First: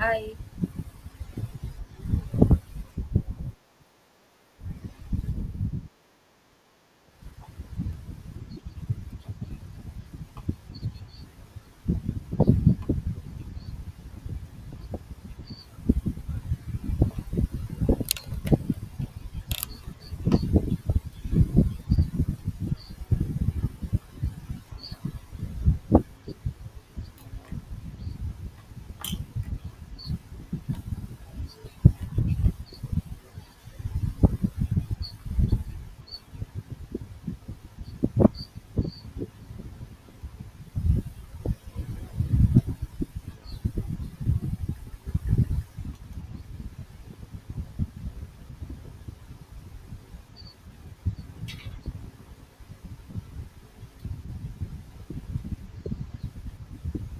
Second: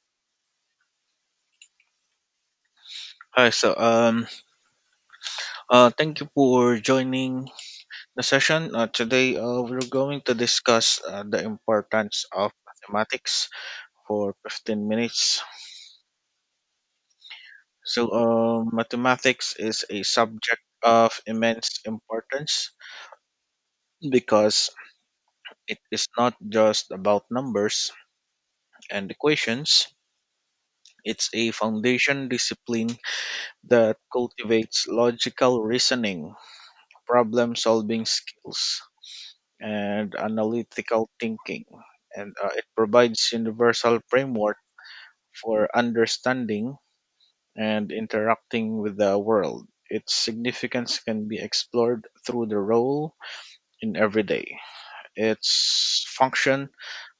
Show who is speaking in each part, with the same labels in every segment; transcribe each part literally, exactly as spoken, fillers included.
Speaker 1: I
Speaker 2: Hi, so um, uh, Thank you for joining the session. Uh, today, uh, we're going to discuss uh, the importance of mathematics for fifteen minutes. So, uh, mathematics is a subject of immense importance because it is not just about numbers and equations. It's a foundation discipline that cultivates logical reasoning, problem solving skills, and analytical thinking. And uh, it provides universal framework for understanding and interacting with the world. Its significance can be explored through the role in everyday. Its function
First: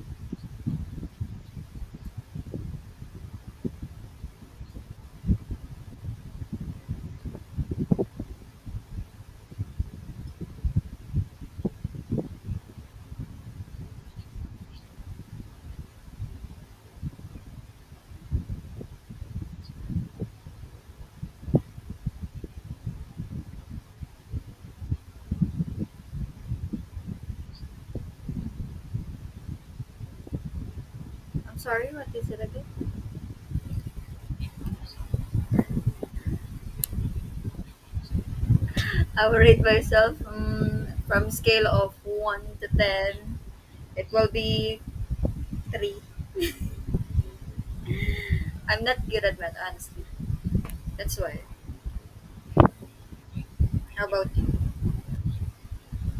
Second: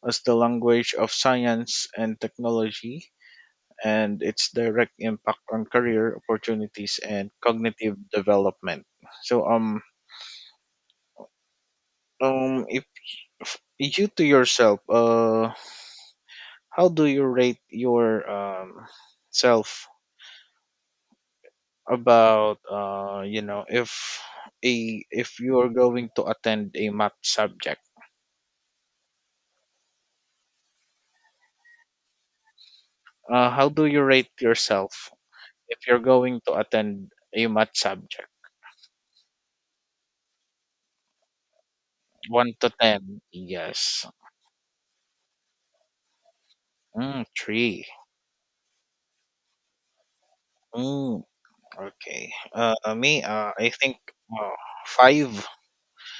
Speaker 2: as the language of science and technology, and its direct impact on career opportunities and cognitive development. So um um if if you to yourself, uh how do you rate your um, self about, uh, you know, if a if you are going to attend a math subject?
Speaker 1: I'm sorry, what is it again?
Speaker 2: Uh, how do you rate yourself if you're going to attend a math subject?
Speaker 1: I will rate myself um, from scale of one
Speaker 2: one
Speaker 1: to
Speaker 2: to ten,
Speaker 1: ten.
Speaker 2: yes.
Speaker 1: It will be three.
Speaker 2: mm, 3.
Speaker 1: I'm not good at math, honestly.
Speaker 2: mm,
Speaker 1: That's why.
Speaker 2: okay. Uh, me uh, i think,
Speaker 1: How about you?
Speaker 2: uh, five.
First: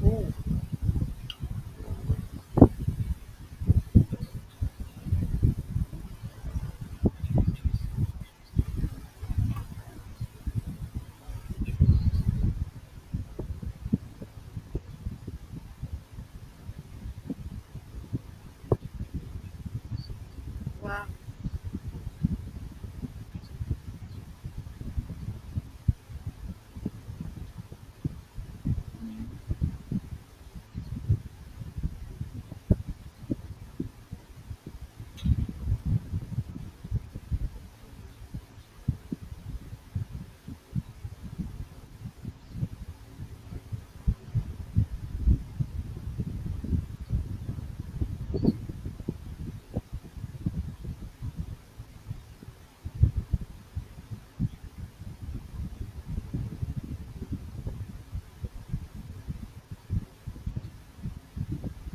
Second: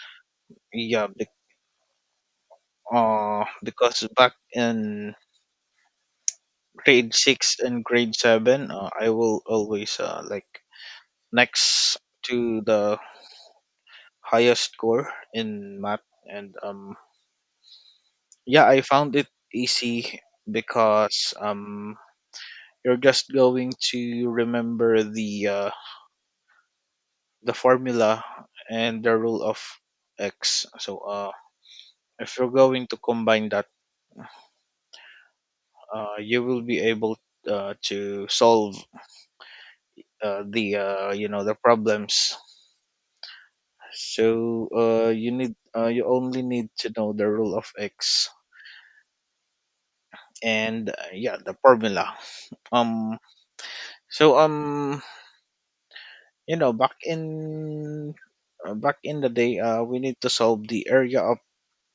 Speaker 1: Ooh.
Speaker 2: Yeah be- uh, because back in grade six and grade seven, uh, I will always, uh, like, next to the highest score in math, and um yeah, I found it easy
Speaker 1: Wow.
Speaker 2: because um you're just going to remember the uh, the formula and the rule of x. so uh if you're going to combine that, uh you will be able uh, to solve uh, the uh, you know, the problems. So uh you need uh, you only need to know the rule of x and uh, yeah, the formula. Um. So um, you know, back in uh, back in the day, uh, we need to solve the area of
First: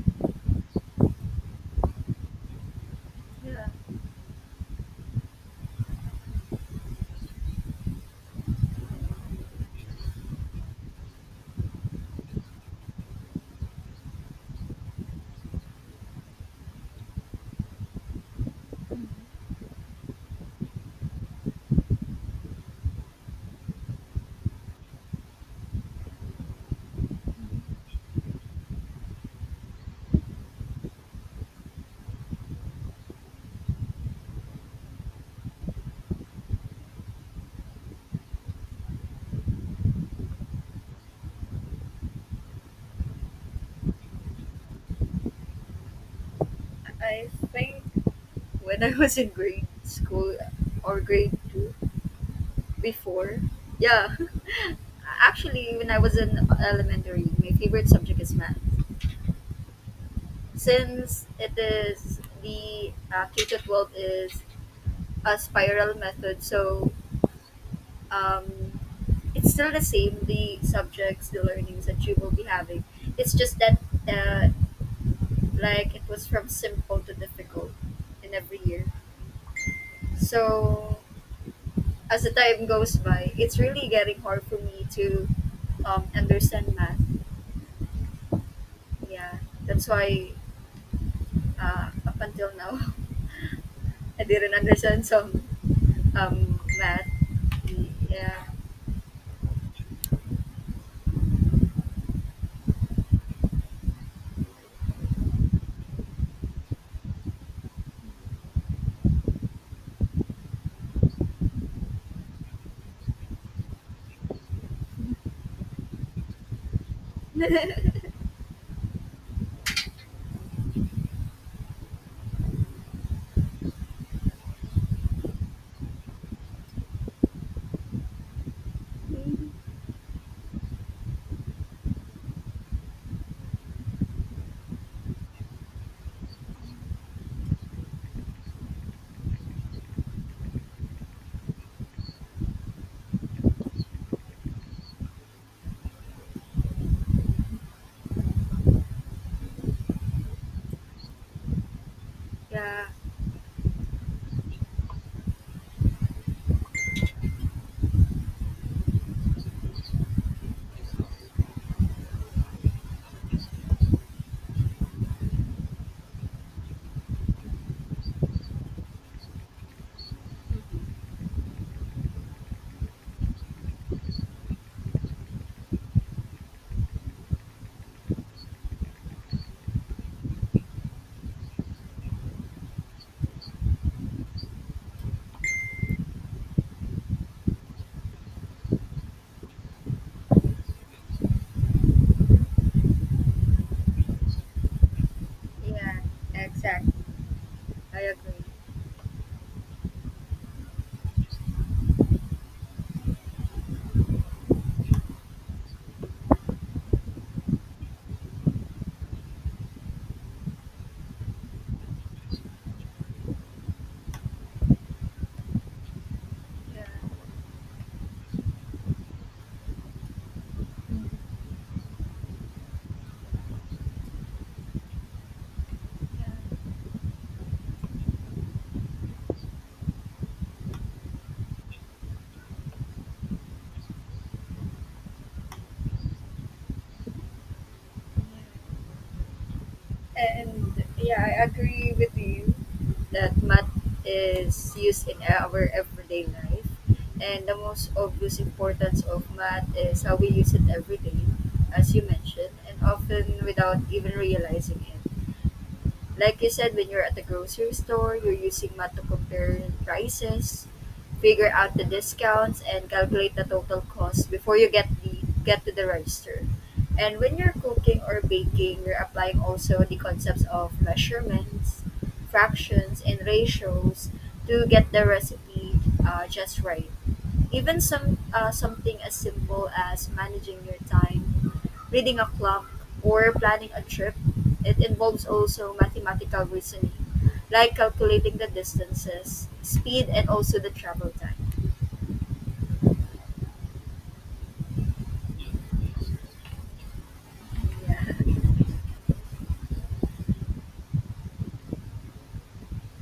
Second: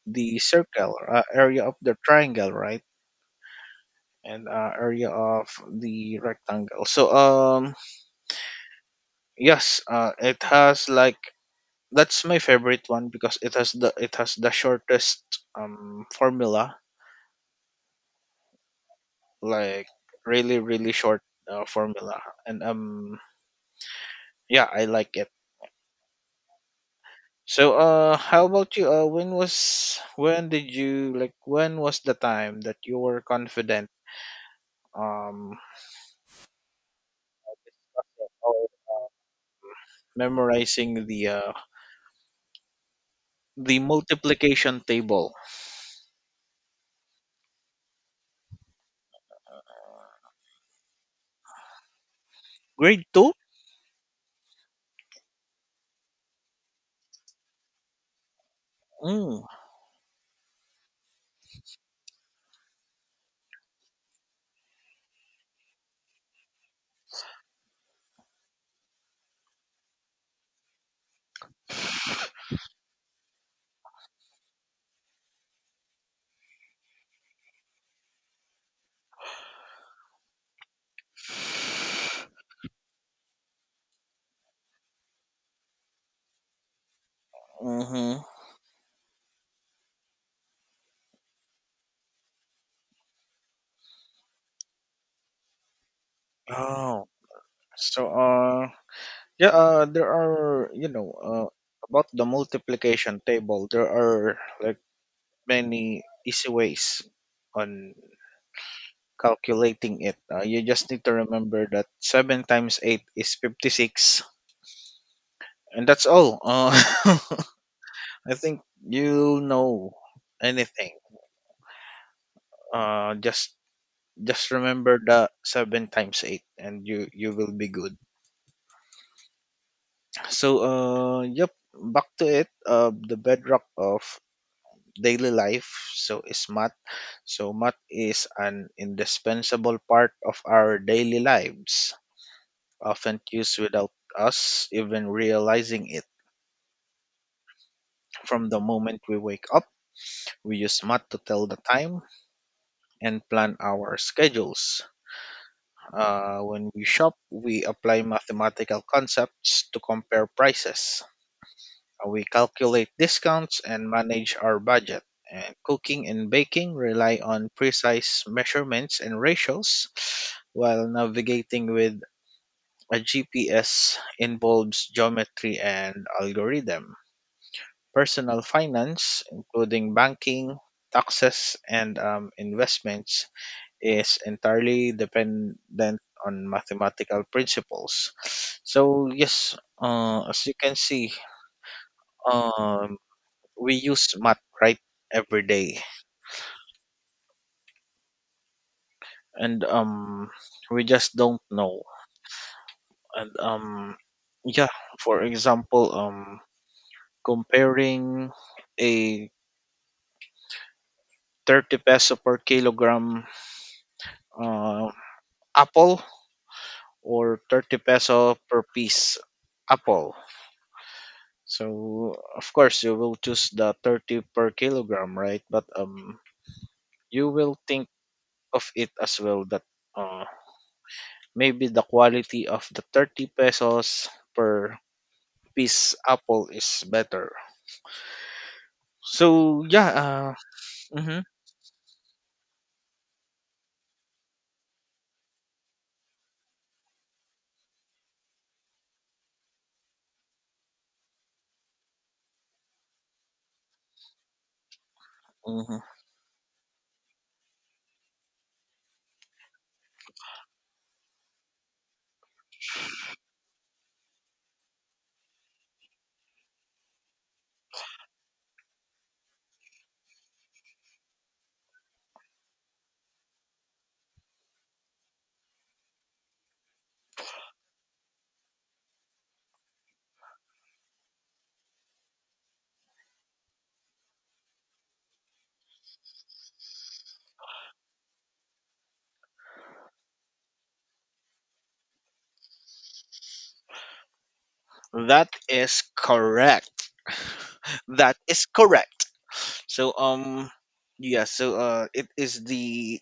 Speaker 2: the circle, uh, area of the triangle, right?
Speaker 1: Yeah.
Speaker 2: And uh, area of the rectangle. So um, yes, uh, it has, like, that's my favorite one because it has the it has the shortest um formula, like really really short, uh, formula, and um, yeah, I like it. So, uh, how about you? Uh, when was when did you like when was the time that you were confident um of memorizing the uh the multiplication table?
Speaker 1: I I think when I was in grade school or grade two
Speaker 2: Grade two?
Speaker 1: before, yeah. Actually, when I was in elementary, my favorite subject is math.
Speaker 2: Mm.
Speaker 1: Since it is the uh, K to twelve is a spiral method. So um, it's still the same, the subjects, the learnings that you will be having. It's just that uh, like it was from simple to difficult in every year. So as the time goes by, it's really getting hard for me to um, understand math.
Speaker 2: Mm-hmm.
Speaker 1: Yeah, that's why uh, up until now, I didn't understand some um, math.
Speaker 2: Oh, so
Speaker 1: Yeah.
Speaker 2: uh, yeah, uh, there are, you know uh about the multiplication table, there are, like, many easy ways on calculating it. Uh, you just need to remember that seven times eight is fifty six. And that's all. Uh, I think you'll know anything. Uh, just just remember the seven times eight and you you will be good. So uh yep, back to it. Uh the bedrock of daily life so is math. So math is an indispensable part of our daily lives, often used without us even realizing it. From the moment we wake up, we use math to tell the time
Speaker 1: Yeah.
Speaker 2: and plan our schedules. Uh, when we shop, we apply mathematical concepts to compare prices. Uh, We calculate discounts and manage our budget. And cooking and baking rely on precise measurements and ratios, while navigating with a G P S involves geometry and algorithm. Personal finance, including banking, taxes, and um, investments, is entirely dependent on mathematical principles. So, yes, uh, as you can see, um, we use math right every day,
Speaker 1: Yeah, exactly. I agree.
Speaker 2: and um, we just don't know. And um, yeah, for example, um, comparing a thirty peso per kilogram uh, apple
Speaker 1: Yeah,
Speaker 2: or thirty peso per piece apple. So of course you will choose the thirty per kilogram, right? But um
Speaker 1: yeah.
Speaker 2: you will think of it as well that uh, maybe the quality of the thirty pesos per piece apple is better. So yeah,
Speaker 1: And
Speaker 2: uh,
Speaker 1: yeah,
Speaker 2: mhm,
Speaker 1: I agree with you that math is used in our everyday life. And the most obvious importance of math is how we use it every day, as you mentioned, and often without even realizing it.
Speaker 2: mhm.
Speaker 1: Like you said, when you're at the grocery store, you're using math to compare prices, figure out the discounts, and calculate the total cost before you get the get to the register. And when you're cooking or baking, you're applying also the concepts of measurements, fractions, and ratios to get the recipe uh, just right, even some uh, something as simple as managing your time, reading a clock, or planning a trip, it involves also mathematical reasoning, like calculating the distances, speed, and also the travel time.
Speaker 2: That is correct.
Speaker 1: Yeah,
Speaker 2: That is correct. So um yeah, so uh it is the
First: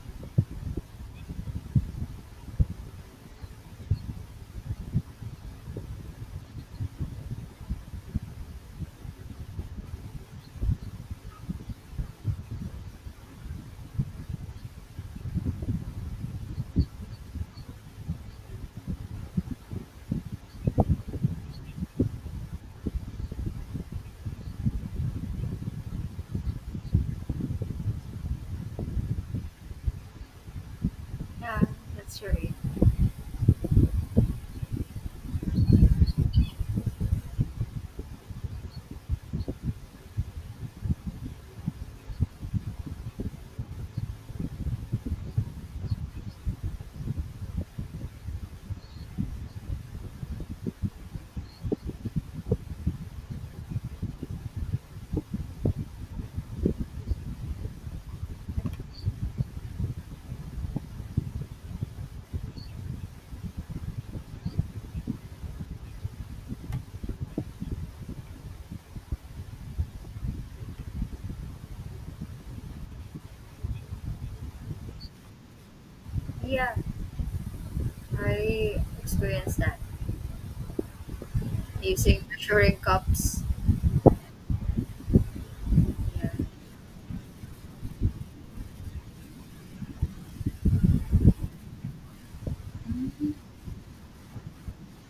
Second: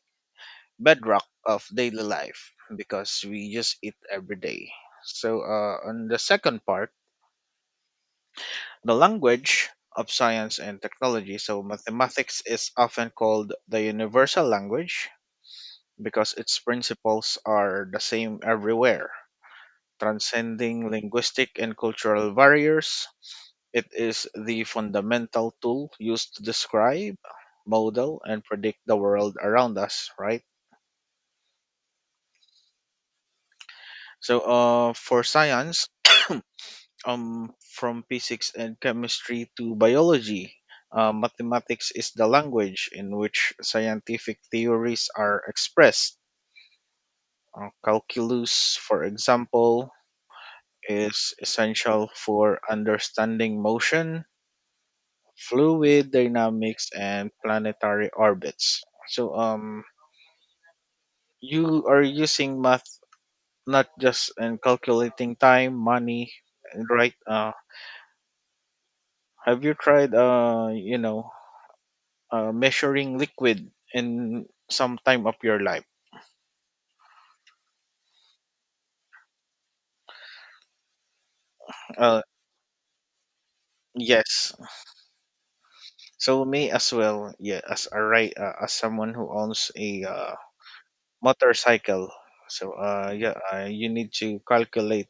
Speaker 2: bedrock of daily life because we just eat every day. So, uh, on the second part, the language of science and technology. So, mathematics is often called the universal language because its principles are the same everywhere, transcending linguistic and cultural barriers. It is the fundamental tool used to describe, model, and predict the world around us, right?
Speaker 1: yeah, that's right.
Speaker 2: So, uh, for science, um, from physics and chemistry to biology. Uh, mathematics is the language in which scientific theories are expressed. Uh, calculus, for example, is essential for understanding motion, fluid dynamics, and planetary orbits. So, um, you are using math not just in calculating time, money, right? Uh, have you tried, uh, you know, uh, measuring liquid in some time of your life?
Speaker 1: Yeah, I experienced that
Speaker 2: Uh,
Speaker 1: using measuring cups.
Speaker 2: yes.
Speaker 1: Yeah,
Speaker 2: So may as well, yeah, as a right uh, as someone who owns a uh, motorcycle. So uh, yeah, uh, you need to calculate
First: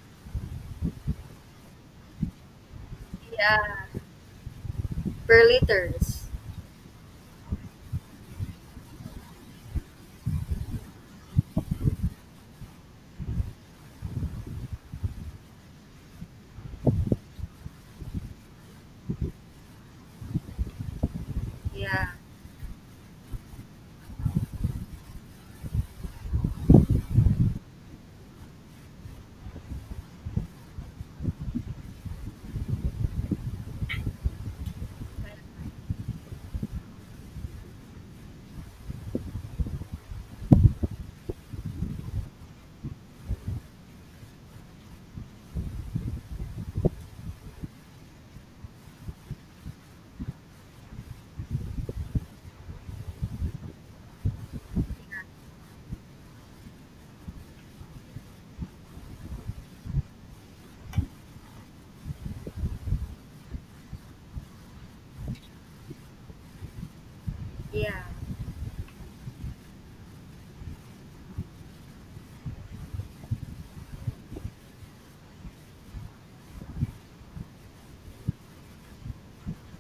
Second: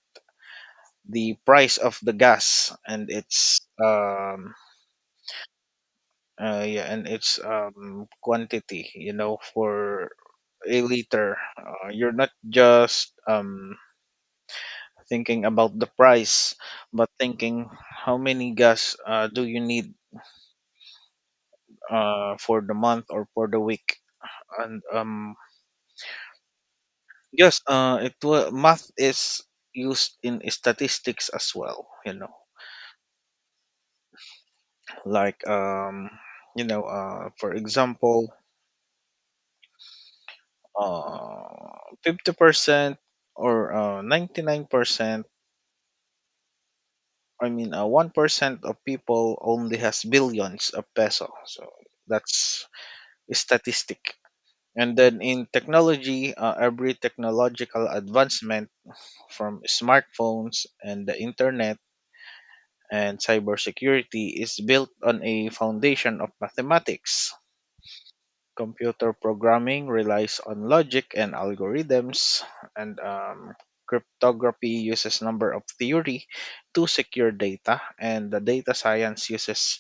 Speaker 2: the price of the gas and its
Speaker 1: yeah,
Speaker 2: um
Speaker 1: per liters.
Speaker 2: uh, yeah and its um quantity. You know, for a liter, uh, you're not just um thinking about the price, but thinking how many gas, uh, do you need
Speaker 1: Yeah,
Speaker 2: uh, for the month or for the week. And um, yes, uh, it wa math is used in statistics as well. You know, like um, you know, uh, for example, uh, fifty percent or uh, ninety nine percent. I mean, uh, one percent of people only has billions of peso. So that's a statistic. And then in technology, uh, every technological advancement from smartphones and the internet, and cybersecurity is built on a foundation of mathematics.
Speaker 1: yeah,
Speaker 2: Computer programming relies on logic and algorithms, and um, cryptography uses number of theory to secure data, and the data science uses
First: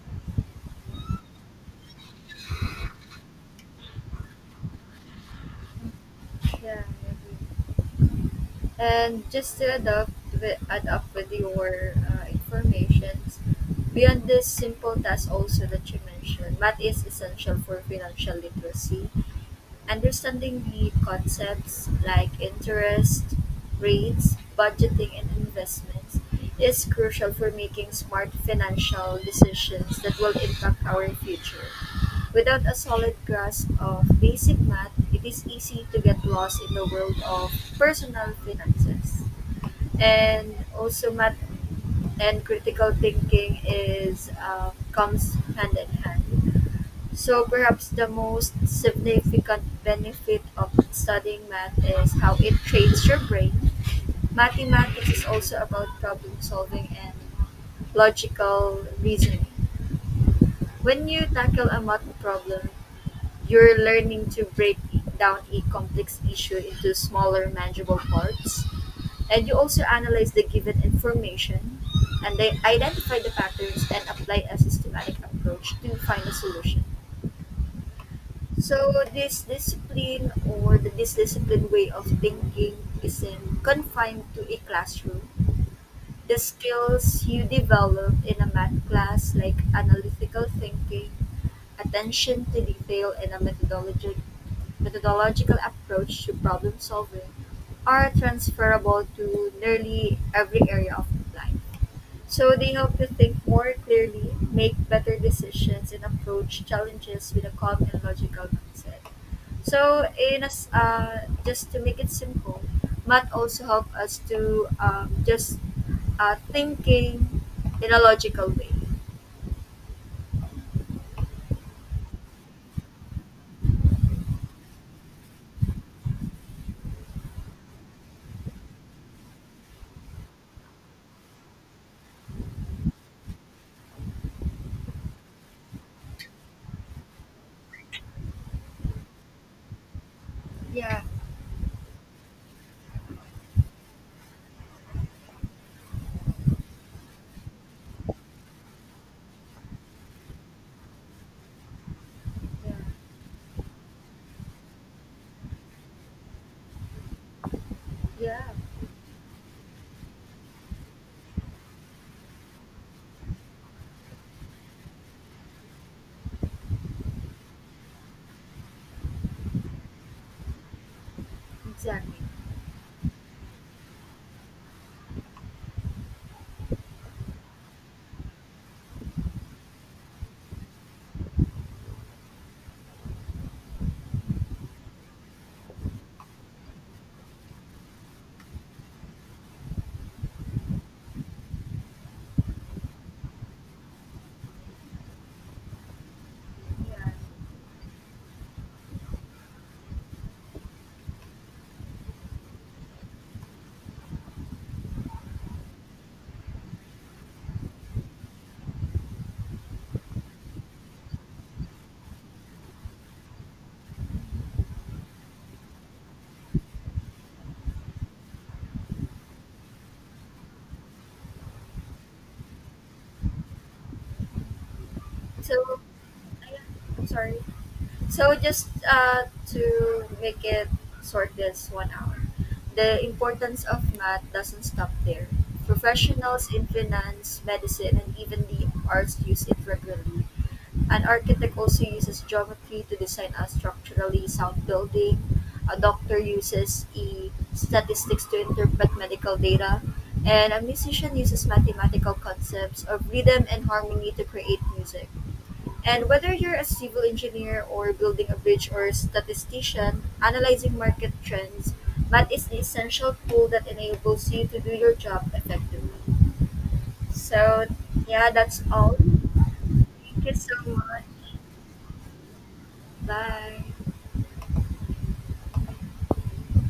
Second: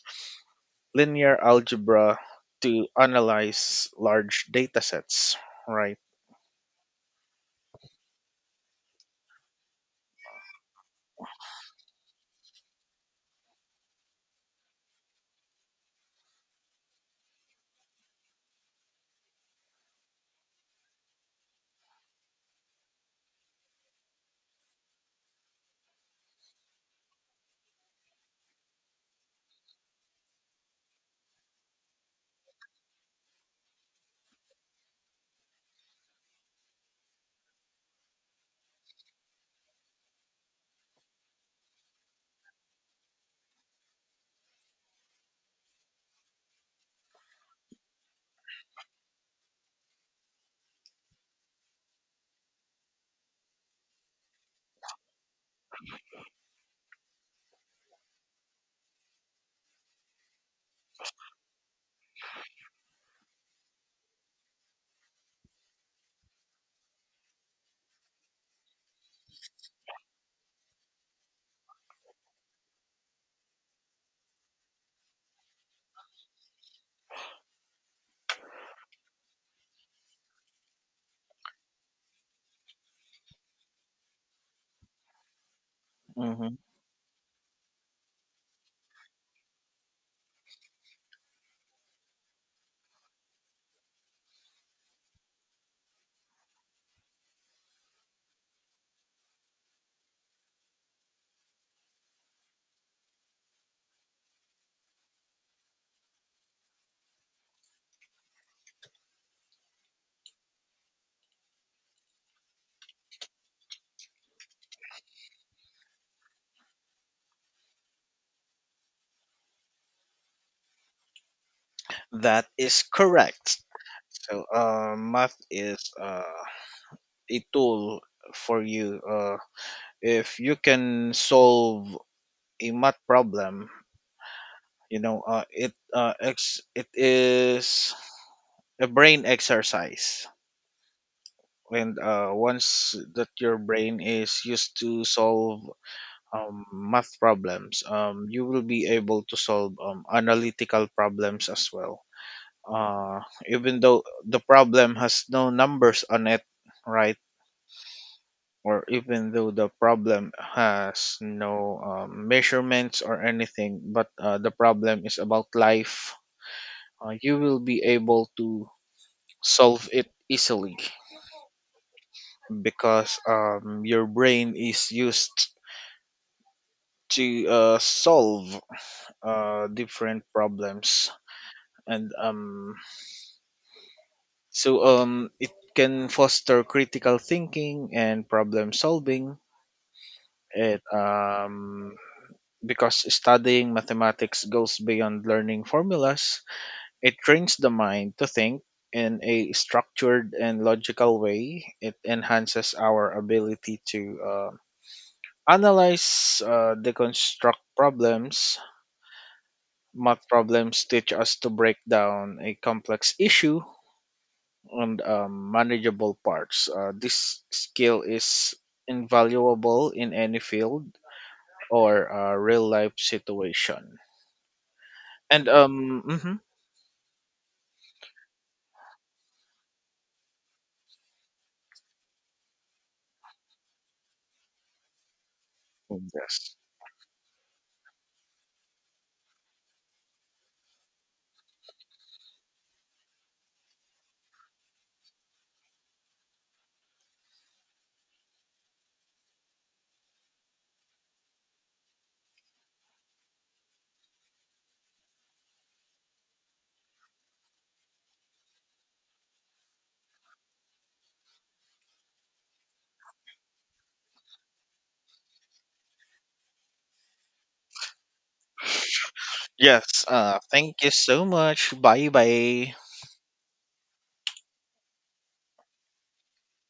Speaker 2: linear algebra to analyze large data sets. Right.
Speaker 1: yeah. Yeah. And just to adopt with, add up with your uh, informations beyond this simple task also that you mentioned, math is essential for financial literacy. Understanding need concepts like interest rates, budgeting, and investments is crucial for making smart financial decisions that will impact our future. Without a solid grasp of basic math, it is easy to get lost in the world of personal finances. And also, math and critical thinking is uh, comes hand in hand. So perhaps the most significant benefit of studying math is how it trains your brain. Mathematics is also about problem solving and logical reasoning. When you tackle a math problem, you're learning to break down a complex issue into smaller manageable parts, and you also analyze the given information, and they identify the patterns and apply a systematic approach to find a solution. So this discipline, or the this disciplined way of thinking, isn't confined to a classroom. The
Speaker 2: Mhm.
Speaker 1: skills you develop in a math class, like analytical thinking, attention to detail, and a methodology methodological approach to problem solving, are transferable to nearly every area of life. So they help you think more clearly, make better decisions, and approach challenges with a calm and logical mindset. So, in as uh, just to make it simple, math also help us to um, just uh, thinking in a logical way.
Speaker 2: That is correct. So uh, math is, uh, a tool for you. Uh, if you can solve a math problem, you know, uh, it uh, ex- it is a brain exercise.
Speaker 1: Yeah,
Speaker 2: And uh, once that your brain is used to solve um, math problems, um, you will be able to solve um, analytical problems as well.
Speaker 1: yeah.
Speaker 2: Uh, Even though the problem has no numbers on it, right?
Speaker 1: Yeah,
Speaker 2: Or even though the problem has no um, measurements or anything, but uh, the problem is about life, uh, you will be able to solve it easily
Speaker 1: exactly.
Speaker 2: because um, your brain is used to uh, solve uh, different problems, and um, so um, it can foster critical thinking and problem solving, it um, because studying mathematics goes beyond learning formulas.
Speaker 1: Yeah.
Speaker 2: It trains the mind to think in a structured and logical way. It enhances our ability to, uh, analyze, uh, deconstruct problems. Math problems teach us to break down a complex issue on um, manageable parts. Uh, this skill is invaluable in any field or, uh, real life situation. And
Speaker 1: So,
Speaker 2: um, mhm.
Speaker 1: yeah. I'm sorry. So just uh, to make it short, this one hour. The importance of math doesn't stop there.
Speaker 2: Mm,
Speaker 1: Professionals
Speaker 2: yes.
Speaker 1: in finance, medicine, and even the arts use it regularly. An architect also uses geometry to design a structurally sound building. A doctor uses e statistics to interpret medical data. And a musician uses mathematical concepts of rhythm and harmony to create music. And whether you're a civil engineer or building a bridge, or a statistician analyzing market trends, math is the essential tool that enables you to do your job effectively. So, yeah, that's all.
Speaker 2: Yes.
Speaker 1: Thank you
Speaker 2: Uh,
Speaker 1: so
Speaker 2: thank you
Speaker 1: much.
Speaker 2: so much. Bye bye.
Speaker 1: Bye.